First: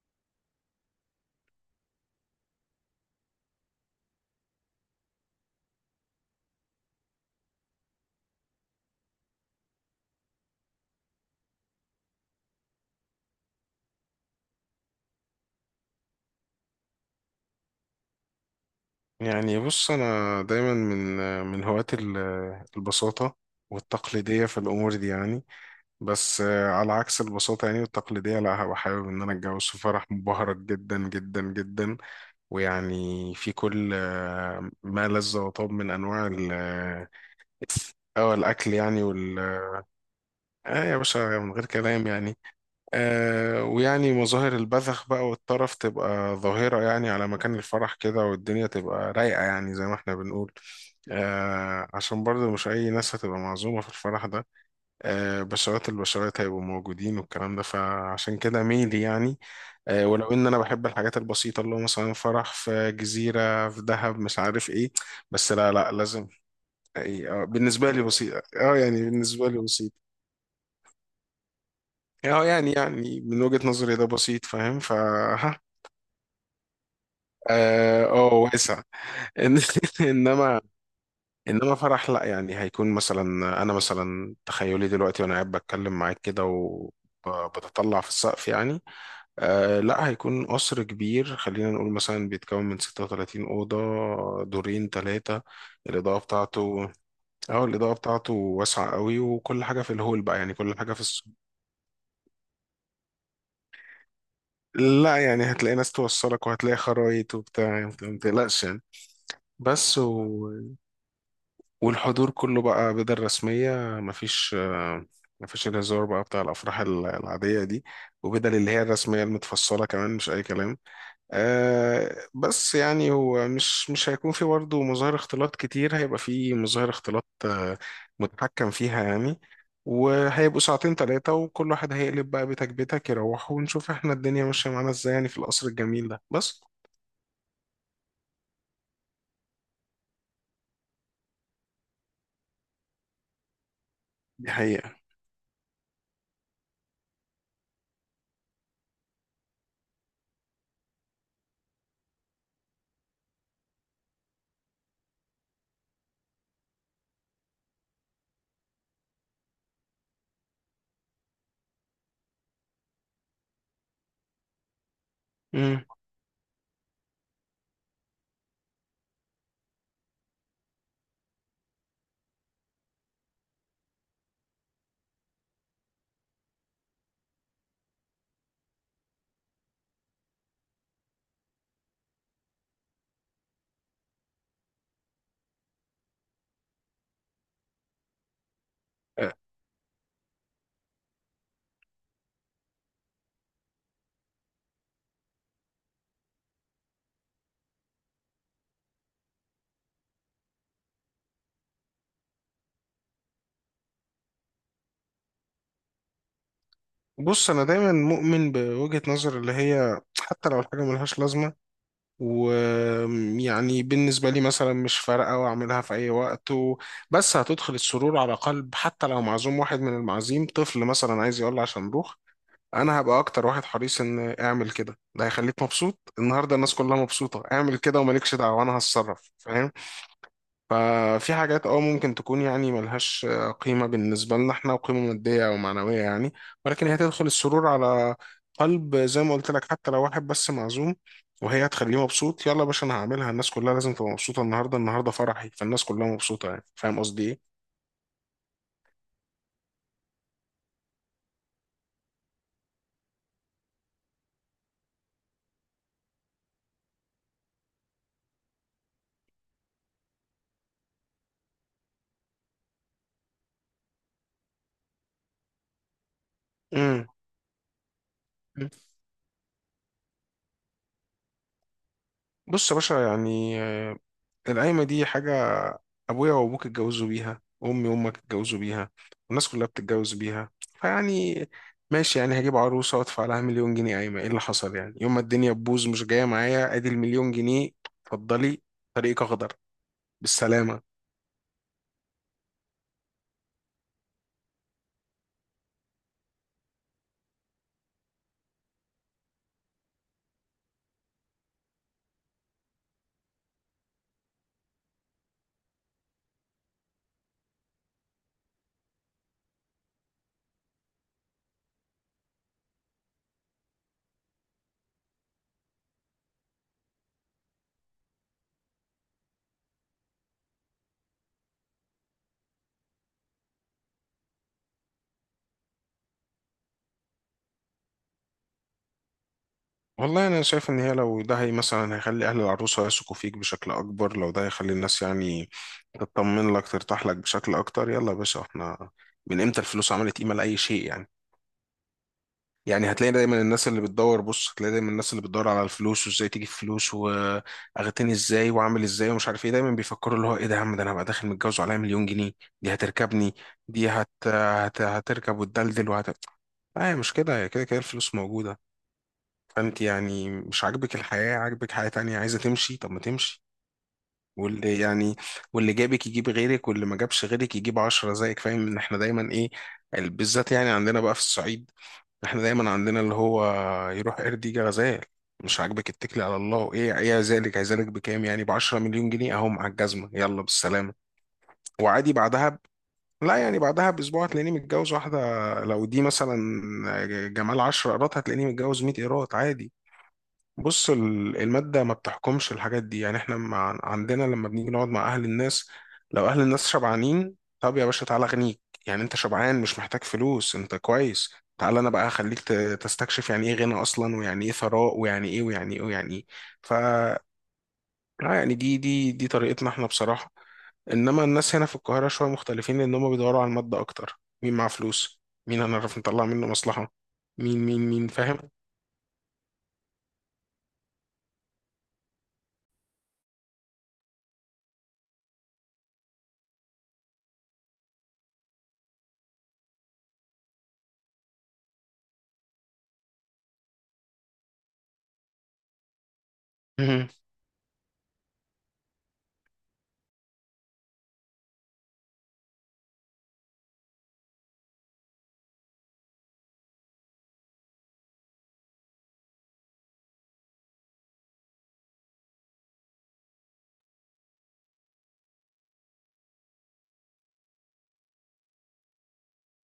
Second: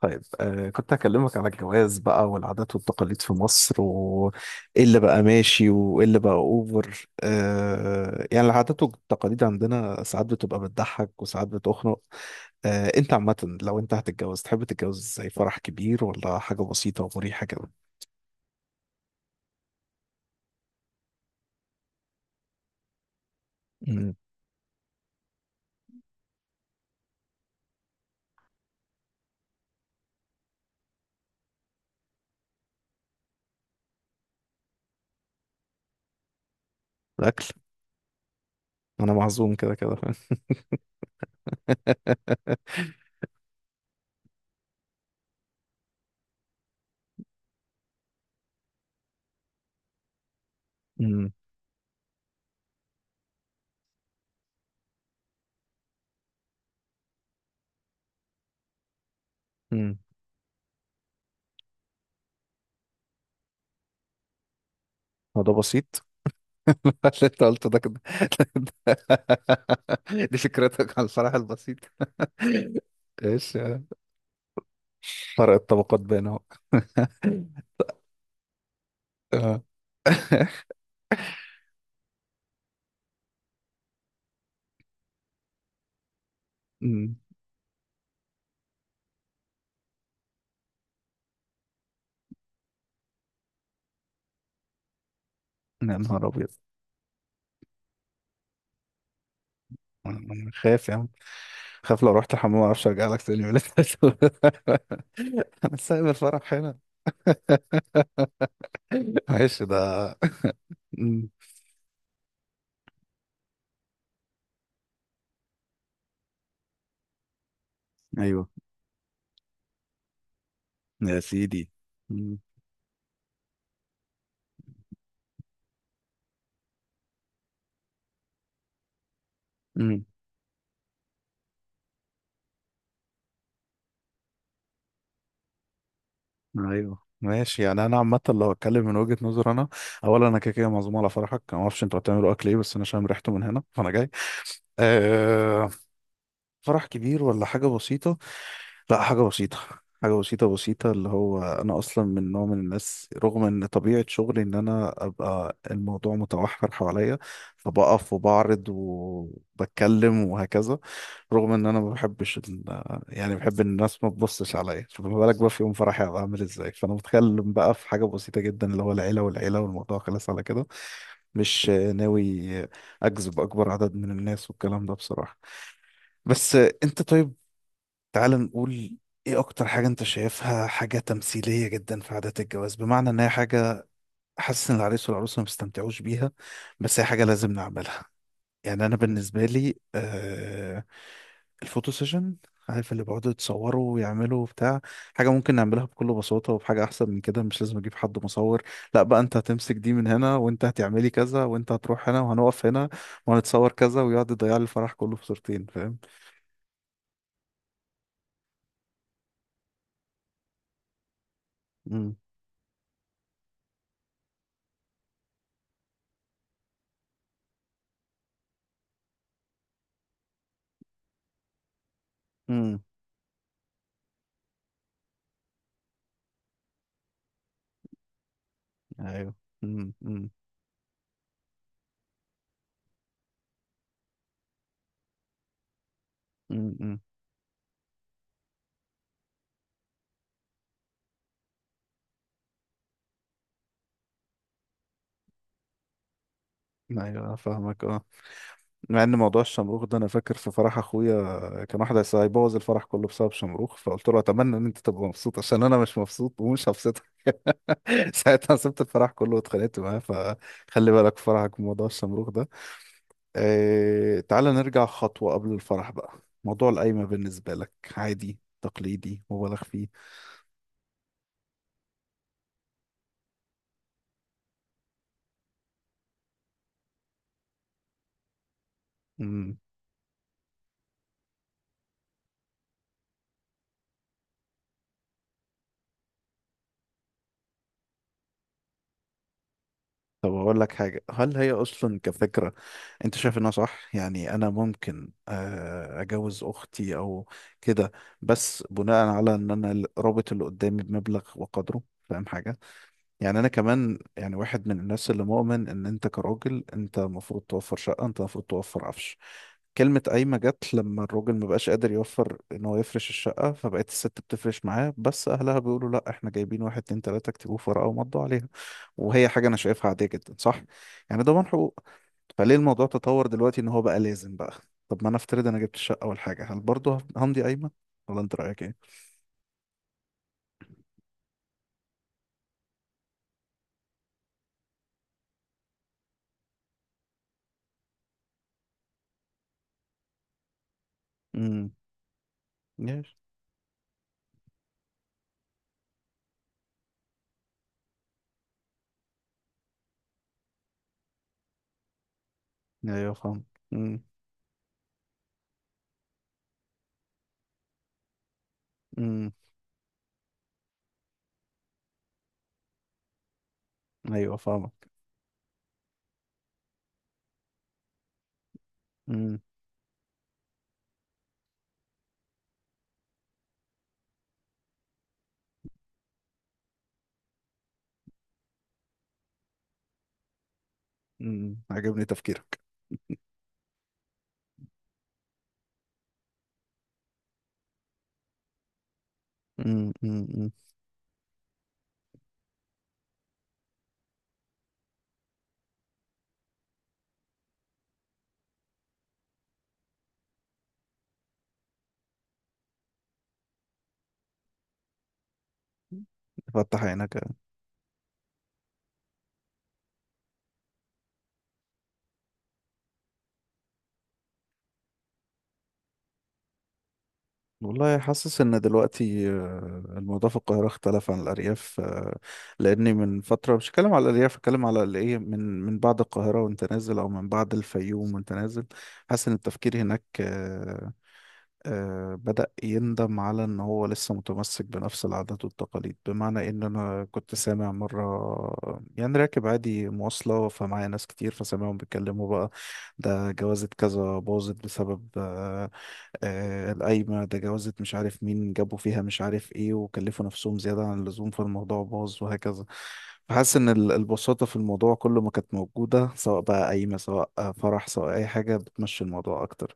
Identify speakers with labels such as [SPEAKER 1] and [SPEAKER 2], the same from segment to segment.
[SPEAKER 1] طيب كنت هكلمك على الجواز بقى والعادات والتقاليد في مصر، وإيه اللي بقى ماشي وإيه اللي بقى أوفر. يعني العادات والتقاليد عندنا ساعات بتبقى بتضحك وساعات بتخنق. أنت عامة لو أنت هتتجوز تحب تتجوز زي فرح كبير، ولا حاجة بسيطة ومريحة كده؟
[SPEAKER 2] يعني بص انا دايما من هواة البساطه
[SPEAKER 1] أمم.
[SPEAKER 2] والتقليديه في الامور دي يعني. بس على عكس البساطه يعني والتقليديه، لا، هبقى حابب ان انا اتجوز في فرح مبهرج جدا جدا جدا، ويعني في كل ما لذ وطاب من انواع
[SPEAKER 1] الأكل.
[SPEAKER 2] الاكل يعني
[SPEAKER 1] أنا
[SPEAKER 2] وال
[SPEAKER 1] معزوم كده كده فاهم.
[SPEAKER 2] اه يا باشا، من غير كلام يعني. ويعني مظاهر البذخ بقى والطرف تبقى ظاهرة يعني على مكان الفرح كده، والدنيا تبقى رايقة يعني زي ما احنا بنقول.
[SPEAKER 1] أمم.
[SPEAKER 2] عشان برضه مش أي ناس هتبقى معزومة في الفرح ده، بشرات البشرات هيبقوا موجودين والكلام ده، فعشان كده ميلي يعني.
[SPEAKER 1] أمم.
[SPEAKER 2] ولو إن أنا بحب الحاجات البسيطة اللي هو مثلا فرح في جزيرة في دهب مش عارف إيه،
[SPEAKER 1] هو ده
[SPEAKER 2] بس لا لا
[SPEAKER 1] بسيط.
[SPEAKER 2] لازم
[SPEAKER 1] اللي
[SPEAKER 2] إيه.
[SPEAKER 1] أنت قلته ده
[SPEAKER 2] بالنسبة
[SPEAKER 1] كده.
[SPEAKER 2] لي بسيط يعني بالنسبة لي بسيط
[SPEAKER 1] دي فكرتك على الفرح البسيط.
[SPEAKER 2] اه يعني من
[SPEAKER 1] ايش
[SPEAKER 2] وجهة
[SPEAKER 1] آه،
[SPEAKER 2] نظري ده بسيط فاهم ف
[SPEAKER 1] فرق الطبقات بينهم.
[SPEAKER 2] واسع. إن-
[SPEAKER 1] آه.
[SPEAKER 2] انما انما فرح، لا، يعني هيكون مثلا انا مثلا تخيلي دلوقتي وانا قاعد بتكلم معاك كده و
[SPEAKER 1] أمم.
[SPEAKER 2] بتطلع في السقف يعني. لا، هيكون قصر كبير، خلينا نقول مثلا بيتكون من 36 أوضة، دورين ثلاثة.
[SPEAKER 1] يا
[SPEAKER 2] الإضاءة
[SPEAKER 1] نهار ابيض.
[SPEAKER 2] بتاعته اه الإضاءة بتاعته واسعة قوي، وكل حاجة في
[SPEAKER 1] أنا
[SPEAKER 2] الهول بقى
[SPEAKER 1] أنا
[SPEAKER 2] يعني كل
[SPEAKER 1] خايف
[SPEAKER 2] حاجة
[SPEAKER 1] يا
[SPEAKER 2] في
[SPEAKER 1] عم.
[SPEAKER 2] الس...
[SPEAKER 1] خايف لو رحت الحمام ما اعرفش ارجع لك تاني ولا.
[SPEAKER 2] لا يعني هتلاقي
[SPEAKER 1] انا
[SPEAKER 2] ناس
[SPEAKER 1] سايب
[SPEAKER 2] توصلك
[SPEAKER 1] الفرح
[SPEAKER 2] وهتلاقي
[SPEAKER 1] هنا.
[SPEAKER 2] خرايط وبتاع، ما تقلقش يعني.
[SPEAKER 1] ماشي
[SPEAKER 2] بس
[SPEAKER 1] ده.
[SPEAKER 2] و...
[SPEAKER 1] أمم.
[SPEAKER 2] والحضور كله بقى بدل رسمية، مفيش آه، مفيش الهزار بقى بتاع الأفراح العادية دي،
[SPEAKER 1] ايوه.
[SPEAKER 2] وبدل اللي هي الرسمية المتفصلة كمان مش أي كلام.
[SPEAKER 1] يا سيدي. أمم.
[SPEAKER 2] بس يعني هو مش هيكون في برضه مظاهر اختلاط كتير، هيبقى في مظاهر اختلاط متحكم فيها يعني.
[SPEAKER 1] أمم.
[SPEAKER 2] وهيبقوا ساعتين تلاتة وكل واحد هيقلب بقى، بيتك بيتك يروح، ونشوف احنا الدنيا ماشية معانا ازاي يعني في القصر الجميل ده بس.
[SPEAKER 1] ايوه ماشي. يعني انا عامه لو اتكلم من وجهه نظر انا، اولا انا كده كده معزوم على فرحك. أنا ما اعرفش انتوا هتعملوا اكل ايه، بس انا شامم ريحته من هنا فانا جاي.
[SPEAKER 2] دي حقيقة.
[SPEAKER 1] أه. فرح كبير ولا حاجة بسيطة؟ لا، حاجة بسيطة. حاجة بسيطة بسيطة، اللي هو أنا أصلا من نوع من الناس، رغم إن طبيعة شغلي إن أنا أبقى الموضوع متوحر حواليا، فبقف وبعرض وبتكلم وهكذا. رغم إن أنا ما بحبش يعني بحب إن الناس ما تبصش عليا، فما بالك بقى في يوم
[SPEAKER 2] مم.
[SPEAKER 1] فرحي هبقى عامل إزاي؟ فأنا متخيل بقى في حاجة بسيطة جدا، اللي هو العيلة والعيلة والموضوع خلص على كده. مش ناوي أجذب أكبر عدد من الناس والكلام ده بصراحة. بس انت طيب، تعال نقول ايه اكتر حاجة انت شايفها حاجة تمثيلية جدا في عادات الجواز، بمعنى ان هي حاجة حاسس ان العريس والعروسة ما بيستمتعوش بيها، بس هي حاجة لازم نعملها. يعني انا
[SPEAKER 2] آه،
[SPEAKER 1] بالنسبة لي الفوتو سيشن، عارف اللي بيقعدوا يتصوروا ويعملوا وبتاع. حاجة ممكن نعملها بكل بساطة وبحاجة أحسن من كده، مش لازم أجيب حد مصور، لا بقى أنت هتمسك دي من هنا وأنت هتعملي كذا وأنت هتروح هنا وهنقف هنا وهنتصور كذا، ويقعد يضيع لي الفرح كله في صورتين، فاهم؟
[SPEAKER 2] بص، انا دايما مؤمن بوجهة نظر اللي هي حتى لو الحاجه ملهاش لازمه ويعني بالنسبه لي مثلا مش فارقه، واعملها في اي وقت بس هتدخل السرور على قلب، حتى لو معزوم واحد من المعازيم طفل مثلا عايز يقول عشان نروح،
[SPEAKER 1] امم.
[SPEAKER 2] انا هبقى اكتر واحد حريص ان اعمل كده. ده هيخليك مبسوط النهارده، الناس كلها مبسوطه، اعمل كده ومالكش دعوه، انا هتصرف
[SPEAKER 1] ايوه.
[SPEAKER 2] فاهم.
[SPEAKER 1] امم.
[SPEAKER 2] ففي حاجات ممكن تكون يعني ملهاش قيمة بالنسبة لنا احنا، وقيمة مادية أو معنوية يعني.
[SPEAKER 1] امم.
[SPEAKER 2] ولكن هي
[SPEAKER 1] أمم.
[SPEAKER 2] تدخل السرور على قلب زي ما قلت لك حتى لو واحد بس معزوم، وهي هتخليه مبسوط. يلا يا باشا، أنا هعملها. الناس كلها لازم تبقى مبسوطة النهاردة. النهاردة فرحي، فالناس كلها مبسوطة يعني. فاهم
[SPEAKER 1] ايوه
[SPEAKER 2] قصدي
[SPEAKER 1] أنا
[SPEAKER 2] إيه؟
[SPEAKER 1] فاهمك اه. مع ان موضوع الشمروخ ده، انا فاكر في فرح اخويا كان واحد هيبوظ الفرح كله بسبب شمروخ، فقلت له اتمنى ان انت تبقى مبسوط عشان انا مش مبسوط ومش هبسطك. ساعتها سبت الفرح كله واتخانقت معاه، فخلي بالك في فرحك من موضوع الشمروخ ده. تعالى نرجع خطوة قبل الفرح بقى. موضوع القايمة
[SPEAKER 2] امم.
[SPEAKER 1] بالنسبة لك عادي، تقليدي، مبالغ فيه؟
[SPEAKER 2] بص يا باشا، يعني القايمة دي حاجة ابويا وابوك اتجوزوا بيها، وامي وامك اتجوزوا بيها، والناس
[SPEAKER 1] إمم.
[SPEAKER 2] كلها بتتجوز بيها، فيعني ماشي. يعني هجيب عروسه وادفع لها مليون جنيه قايمه، ايه اللي حصل يعني؟ يوم ما الدنيا تبوظ مش جايه معايا، ادي المليون جنيه اتفضلي، طريقك اخضر،
[SPEAKER 1] طب أقول لك
[SPEAKER 2] بالسلامه.
[SPEAKER 1] حاجة، هل هي أصلا كفكرة أنت شايف إنها صح؟ يعني أنا ممكن أجوز أختي أو كده، بس بناء على إن أنا رابط اللي قدامي بمبلغ وقدره، فاهم حاجة؟ يعني أنا كمان يعني واحد من الناس اللي مؤمن إن أنت كراجل أنت المفروض توفر شقة، أنت المفروض توفر عفش. كلمة قايمة جت لما الراجل مبقاش قادر يوفر إن هو يفرش الشقة، فبقت الست بتفرش معاه، بس أهلها بيقولوا لأ إحنا جايبين واحد اتنين تلاتة اكتبوه في ورقة ومضوا عليها. وهي حاجة أنا شايفها عادية جدا، صح؟ يعني ضمان حقوق. فليه الموضوع تطور دلوقتي إن هو بقى لازم بقى؟ طب ما أنا أفترض أنا جبت الشقة أول حاجة، هل برضه همضي قايمة؟ ولا أنت رأيك إيه؟
[SPEAKER 2] والله انا شايف ان هي لو ده هي مثلا هيخلي اهل العروسه يثقوا فيك بشكل اكبر، لو ده هيخلي الناس يعني تطمن لك، ترتاح لك بشكل اكتر، يلا يا باشا. احنا من امتى الفلوس عملت قيمه لاي شيء يعني؟
[SPEAKER 1] امم.
[SPEAKER 2] يعني هتلاقي
[SPEAKER 1] يس.
[SPEAKER 2] دايما الناس اللي بتدور، بص، هتلاقي دايما الناس اللي بتدور على الفلوس، وازاي تجيب فلوس واغتني ازاي واعمل ازاي ومش عارف ايه. دايما بيفكروا اللي هو ايه ده يا عم، ده انا هبقى داخل متجوز وعليا مليون جنيه. دي
[SPEAKER 1] أيوه
[SPEAKER 2] هتركبني.
[SPEAKER 1] فاهم.
[SPEAKER 2] دي
[SPEAKER 1] امم
[SPEAKER 2] هت... هت... هتركب وتدلدل لا، هي مش كده، هي كده كده الفلوس موجودة.
[SPEAKER 1] امم.
[SPEAKER 2] فانت يعني مش عاجبك الحياة، عاجبك حياة تانية، عايزة تمشي طب ما تمشي.
[SPEAKER 1] أيوه
[SPEAKER 2] واللي
[SPEAKER 1] فاهمك.
[SPEAKER 2] يعني واللي جابك يجيب غيرك، واللي ما جابش غيرك يجيب عشرة زيك. فاهم ان احنا دايما
[SPEAKER 1] امم
[SPEAKER 2] ايه بالذات يعني عندنا بقى في الصعيد. احنا دايما عندنا اللي هو يروح قرد يجي غزال. مش عاجبك، اتكلي على الله. ايه ذلك هيذلك بكام؟ يعني ب 10 مليون جنيه اهو مع الجزمه، يلا بالسلامه.
[SPEAKER 1] امم، عجبني
[SPEAKER 2] وعادي
[SPEAKER 1] تفكيرك.
[SPEAKER 2] لا يعني بعدها باسبوع هتلاقيني متجوز واحده، لو دي مثلا جمال 10 قيراط هتلاقيني متجوز 100 قيراط عادي.
[SPEAKER 1] امم.
[SPEAKER 2] بص المادة ما بتحكمش الحاجات دي يعني. احنا عندنا لما بنيجي نقعد مع أهل الناس، لو أهل الناس شبعانين، طب يا باشا تعالى أغنيك. يعني أنت شبعان مش محتاج فلوس، أنت كويس، تعالى أنا بقى أخليك تستكشف يعني إيه غنى أصلا، ويعني إيه ثراء، ويعني إيه ويعني إيه ويعني إيه. ف
[SPEAKER 1] فتح
[SPEAKER 2] آه
[SPEAKER 1] عينك.
[SPEAKER 2] يعني دي طريقتنا احنا بصراحة. إنما الناس هنا في القاهرة شوية مختلفين لأن هم بيدوروا على المادة أكتر، مين معاه فلوس، مين هنعرف نطلع منه مصلحة، مين مين
[SPEAKER 1] والله
[SPEAKER 2] مين، فاهم؟
[SPEAKER 1] حاسس ان دلوقتي الموضوع في القاهره اختلف عن الارياف. لاني من فتره مش هتكلم على الارياف، هتكلم على الايه، من بعد القاهره وانت نازل، او من بعد الفيوم وانت نازل. حاسس ان التفكير هناك بدأ يندم على إن هو لسه متمسك بنفس العادات والتقاليد، بمعنى إن أنا
[SPEAKER 2] مهم.
[SPEAKER 1] كنت سامع مرة، يعني راكب عادي مواصلة فمعايا ناس كتير، فسامعهم بيتكلموا بقى ده جوازة كذا باظت بسبب القايمة، ده جوازة مش عارف مين جابوا فيها مش عارف إيه وكلفوا نفسهم زيادة عن اللزوم فالموضوع باظ وهكذا. فحاسس إن البساطة في الموضوع كله ما كانت موجودة، سواء بقى قايمة سواء فرح سواء أي حاجة، بتمشي الموضوع أكتر.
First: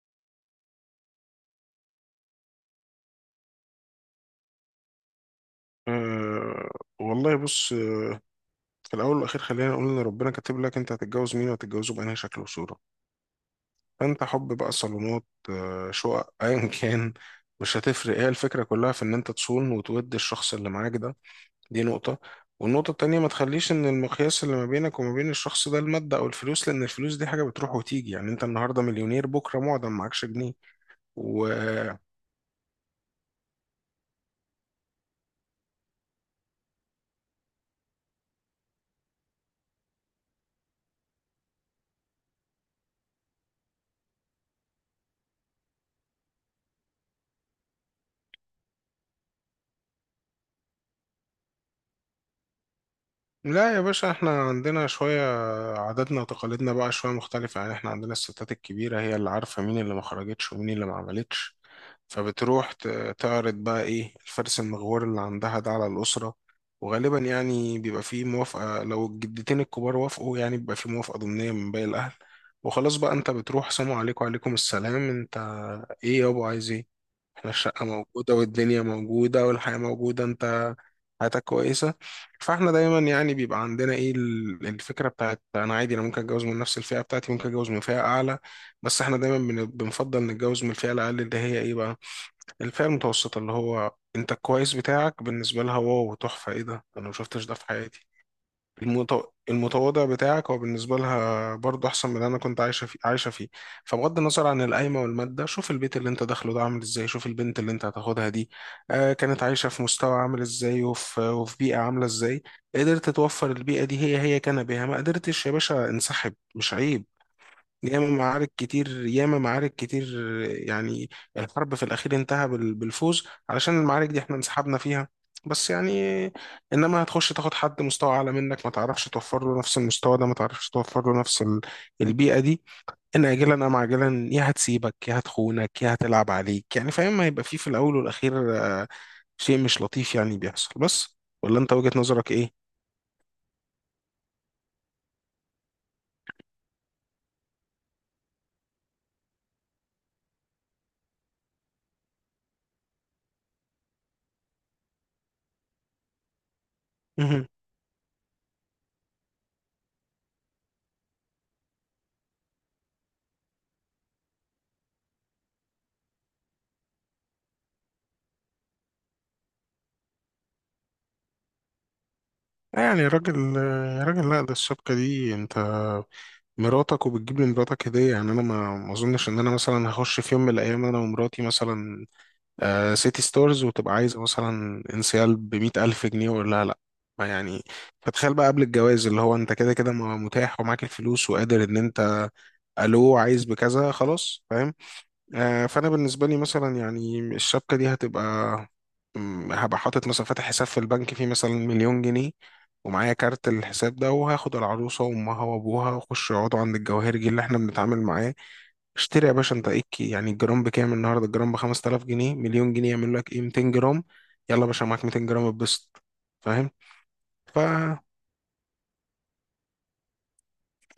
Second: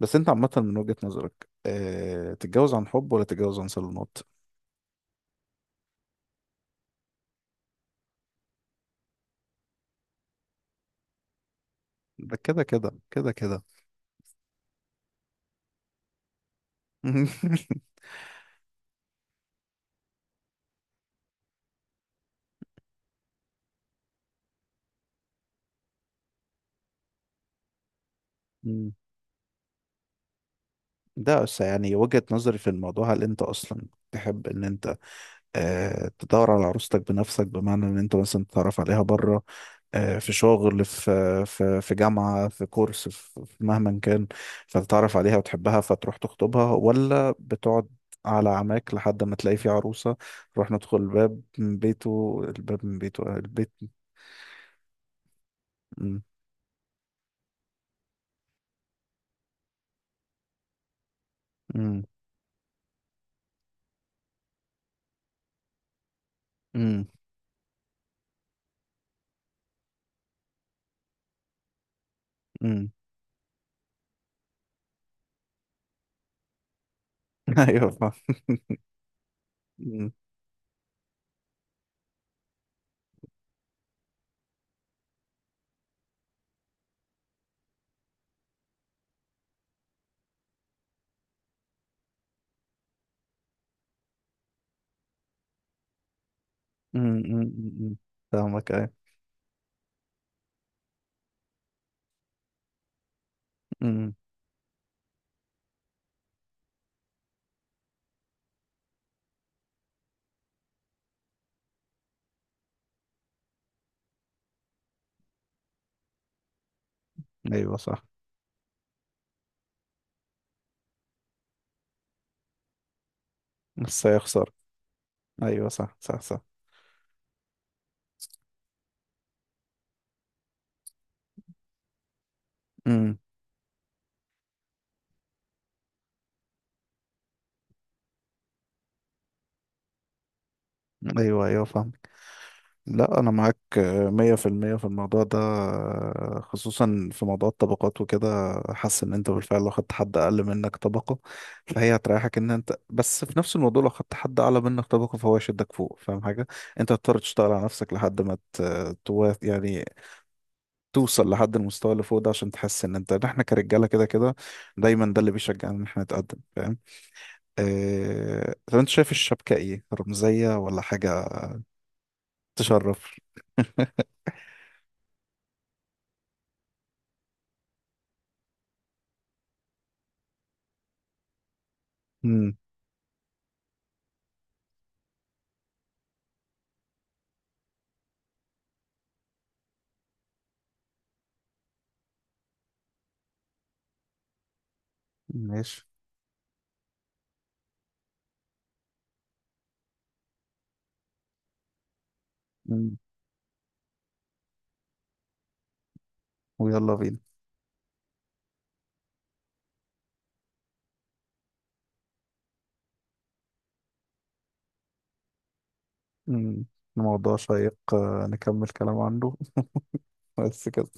[SPEAKER 1] بس انت عامة من وجهة نظرك، تتجوز عن حب ولا تتجوز عن صالونات؟
[SPEAKER 2] آه، والله بص، في الأول والأخير خلينا نقول إن ربنا كاتب لك أنت هتتجوز مين، وهتتجوزه بأنهي
[SPEAKER 1] ده
[SPEAKER 2] شكل
[SPEAKER 1] كده
[SPEAKER 2] وصورة.
[SPEAKER 1] كده كده كده.
[SPEAKER 2] فأنت حب بقى، صالونات، شقق أيا كان، مش هتفرق. هي الفكرة كلها في إن أنت تصون وتود الشخص اللي معاك ده. دي نقطة. والنقطة التانية، ما تخليش إن المقياس اللي ما بينك وما بين الشخص ده المادة أو الفلوس، لأن الفلوس دي حاجة بتروح وتيجي، يعني أنت النهاردة
[SPEAKER 1] مم.
[SPEAKER 2] مليونير بكرة معدم معكش جنيه
[SPEAKER 1] ده بس
[SPEAKER 2] ولا.
[SPEAKER 1] يعني وجهة نظري في الموضوع. هل انت اصلا تحب ان انت اه تدور على عروستك بنفسك، بمعنى ان انت مثلا تتعرف عليها بره، اه في شغل، في جامعة، في كورس، في مهما كان، فتتعرف عليها وتحبها فتروح تخطبها؟ ولا بتقعد على عماك لحد ما تلاقي في عروسة، نروح ندخل الباب من بيته، الباب من بيته البيت؟
[SPEAKER 2] يا باشا، احنا عندنا شوية عاداتنا
[SPEAKER 1] مم.
[SPEAKER 2] وتقاليدنا بقى شوية مختلفة يعني. احنا عندنا الستات الكبيرة هي اللي عارفة مين اللي ما خرجتش ومين اللي ما عملتش،
[SPEAKER 1] مم.
[SPEAKER 2] فبتروح تعرض بقى ايه الفرس المغوار اللي عندها ده على الأسرة.
[SPEAKER 1] مم.
[SPEAKER 2] وغالبا يعني بيبقى فيه موافقة، لو الجدتين الكبار وافقوا يعني بيبقى فيه موافقة ضمنية من باقي الأهل.
[SPEAKER 1] مم.
[SPEAKER 2] وخلاص بقى انت بتروح، سلام عليكم وعليكم السلام. انت ايه يابا عايز ايه؟ احنا الشقة
[SPEAKER 1] ايوه فاهم.
[SPEAKER 2] موجودة والدنيا موجودة والحياة
[SPEAKER 1] مم.
[SPEAKER 2] موجودة، انت حياتك كويسة. فاحنا دايما يعني بيبقى عندنا ايه الفكرة بتاعت، انا عادي، انا ممكن اتجوز من نفس الفئة بتاعتي، ممكن اتجوز من فئة اعلى. بس احنا دايما بنفضل نتجوز من الفئة الاقل اللي هي ايه بقى، الفئة المتوسطة، اللي هو انت الكويس بتاعك بالنسبة لها واو تحفة، ايه ده، انا
[SPEAKER 1] مم.
[SPEAKER 2] مشفتش
[SPEAKER 1] مم.
[SPEAKER 2] ده في
[SPEAKER 1] مم.
[SPEAKER 2] حياتي.
[SPEAKER 1] فاهمك ايوه.
[SPEAKER 2] المتو... المتواضع بتاعك هو بالنسبة لها برضه أحسن من اللي أنا كنت عايشة فيه، عايشة فيه.
[SPEAKER 1] مم.
[SPEAKER 2] فبغض النظر عن القايمة والمادة، شوف البيت اللي أنت داخله ده عامل إزاي، شوف البنت اللي أنت هتاخدها دي كانت عايشة في مستوى عامل إزاي، وفي بيئة عاملة إزاي. قدرت توفر البيئة دي هي كان بها، ما قدرتش يا باشا، انسحب، مش عيب.
[SPEAKER 1] ايوه صح.
[SPEAKER 2] ياما معارك كتير ياما معارك كتير يعني، الحرب في الأخير انتهى بالفوز، علشان
[SPEAKER 1] بس
[SPEAKER 2] المعارك دي احنا
[SPEAKER 1] هيخسر.
[SPEAKER 2] انسحبنا فيها.
[SPEAKER 1] ايوه
[SPEAKER 2] بس يعني
[SPEAKER 1] صح صح صح.
[SPEAKER 2] انما هتخش تاخد حد مستوى اعلى منك، ما تعرفش توفر له نفس المستوى ده، ما تعرفش توفر له نفس البيئة دي،
[SPEAKER 1] مم.
[SPEAKER 2] ان اجلا ام عاجلا، يا هتسيبك يا هتخونك يا هتلعب عليك يعني. فاهم، هيبقى فيه في الاول والاخير شيء مش لطيف يعني بيحصل بس.
[SPEAKER 1] ايوه
[SPEAKER 2] ولا
[SPEAKER 1] ايوه
[SPEAKER 2] انت
[SPEAKER 1] فاهم.
[SPEAKER 2] وجهة نظرك ايه؟
[SPEAKER 1] لا انا معاك مية في المية في الموضوع ده، خصوصا في موضوع الطبقات وكده. حاسس ان انت بالفعل لو خدت حد اقل منك طبقة فهي هتريحك، ان انت بس في نفس الموضوع لو خدت حد اعلى منك طبقة فهو يشدك فوق، فاهم حاجة؟ انت هتضطر تشتغل على نفسك لحد ما يعني توصل لحد المستوى اللي فوق ده، عشان تحس ان انت إن احنا كرجاله كده كده دايما، ده اللي بيشجعنا ان احنا نتقدم، فاهم. اه... طب انت شايف الشبكه ايه، رمزيه ولا حاجه
[SPEAKER 2] يعني
[SPEAKER 1] تشرف؟
[SPEAKER 2] راجل راجل، لا، ده الشبكة دي انت مراتك، وبتجيب لمراتك هدية يعني. انا ما اظنش ان انا مثلا هخش في يوم من الايام انا ومراتي مثلا
[SPEAKER 1] امم.
[SPEAKER 2] سيتي ستورز وتبقى عايزة مثلا انسيال بمئة الف جنيه، ولا لا، ما يعني. فتخيل بقى قبل الجواز اللي هو انت كده كده ما متاح، ومعاك الفلوس وقادر ان انت الو عايز بكذا خلاص، فاهم.
[SPEAKER 1] ماشي.
[SPEAKER 2] فانا بالنسبه لي مثلا يعني الشبكه دي هتبقى، هبقى حاطط مثلا فاتح حساب في البنك فيه مثلا مليون جنيه،
[SPEAKER 1] امم.
[SPEAKER 2] ومعايا كارت الحساب ده، وهاخد العروسه وامها وابوها واخش يقعدوا عند
[SPEAKER 1] ويلا بينا.
[SPEAKER 2] الجواهرجي اللي احنا بنتعامل معاه، اشتري يا باشا. انت ايه يعني الجرام بكام النهارده؟ الجرام ب 5000 جنيه، مليون جنيه يعمل لك ايه؟ 200 جرام. يلا يا باشا، معاك 200 جرام، اتبسط،
[SPEAKER 1] امم. الموضوع شيق،
[SPEAKER 2] فاهم.
[SPEAKER 1] نكمل كلام عنه. بس كده.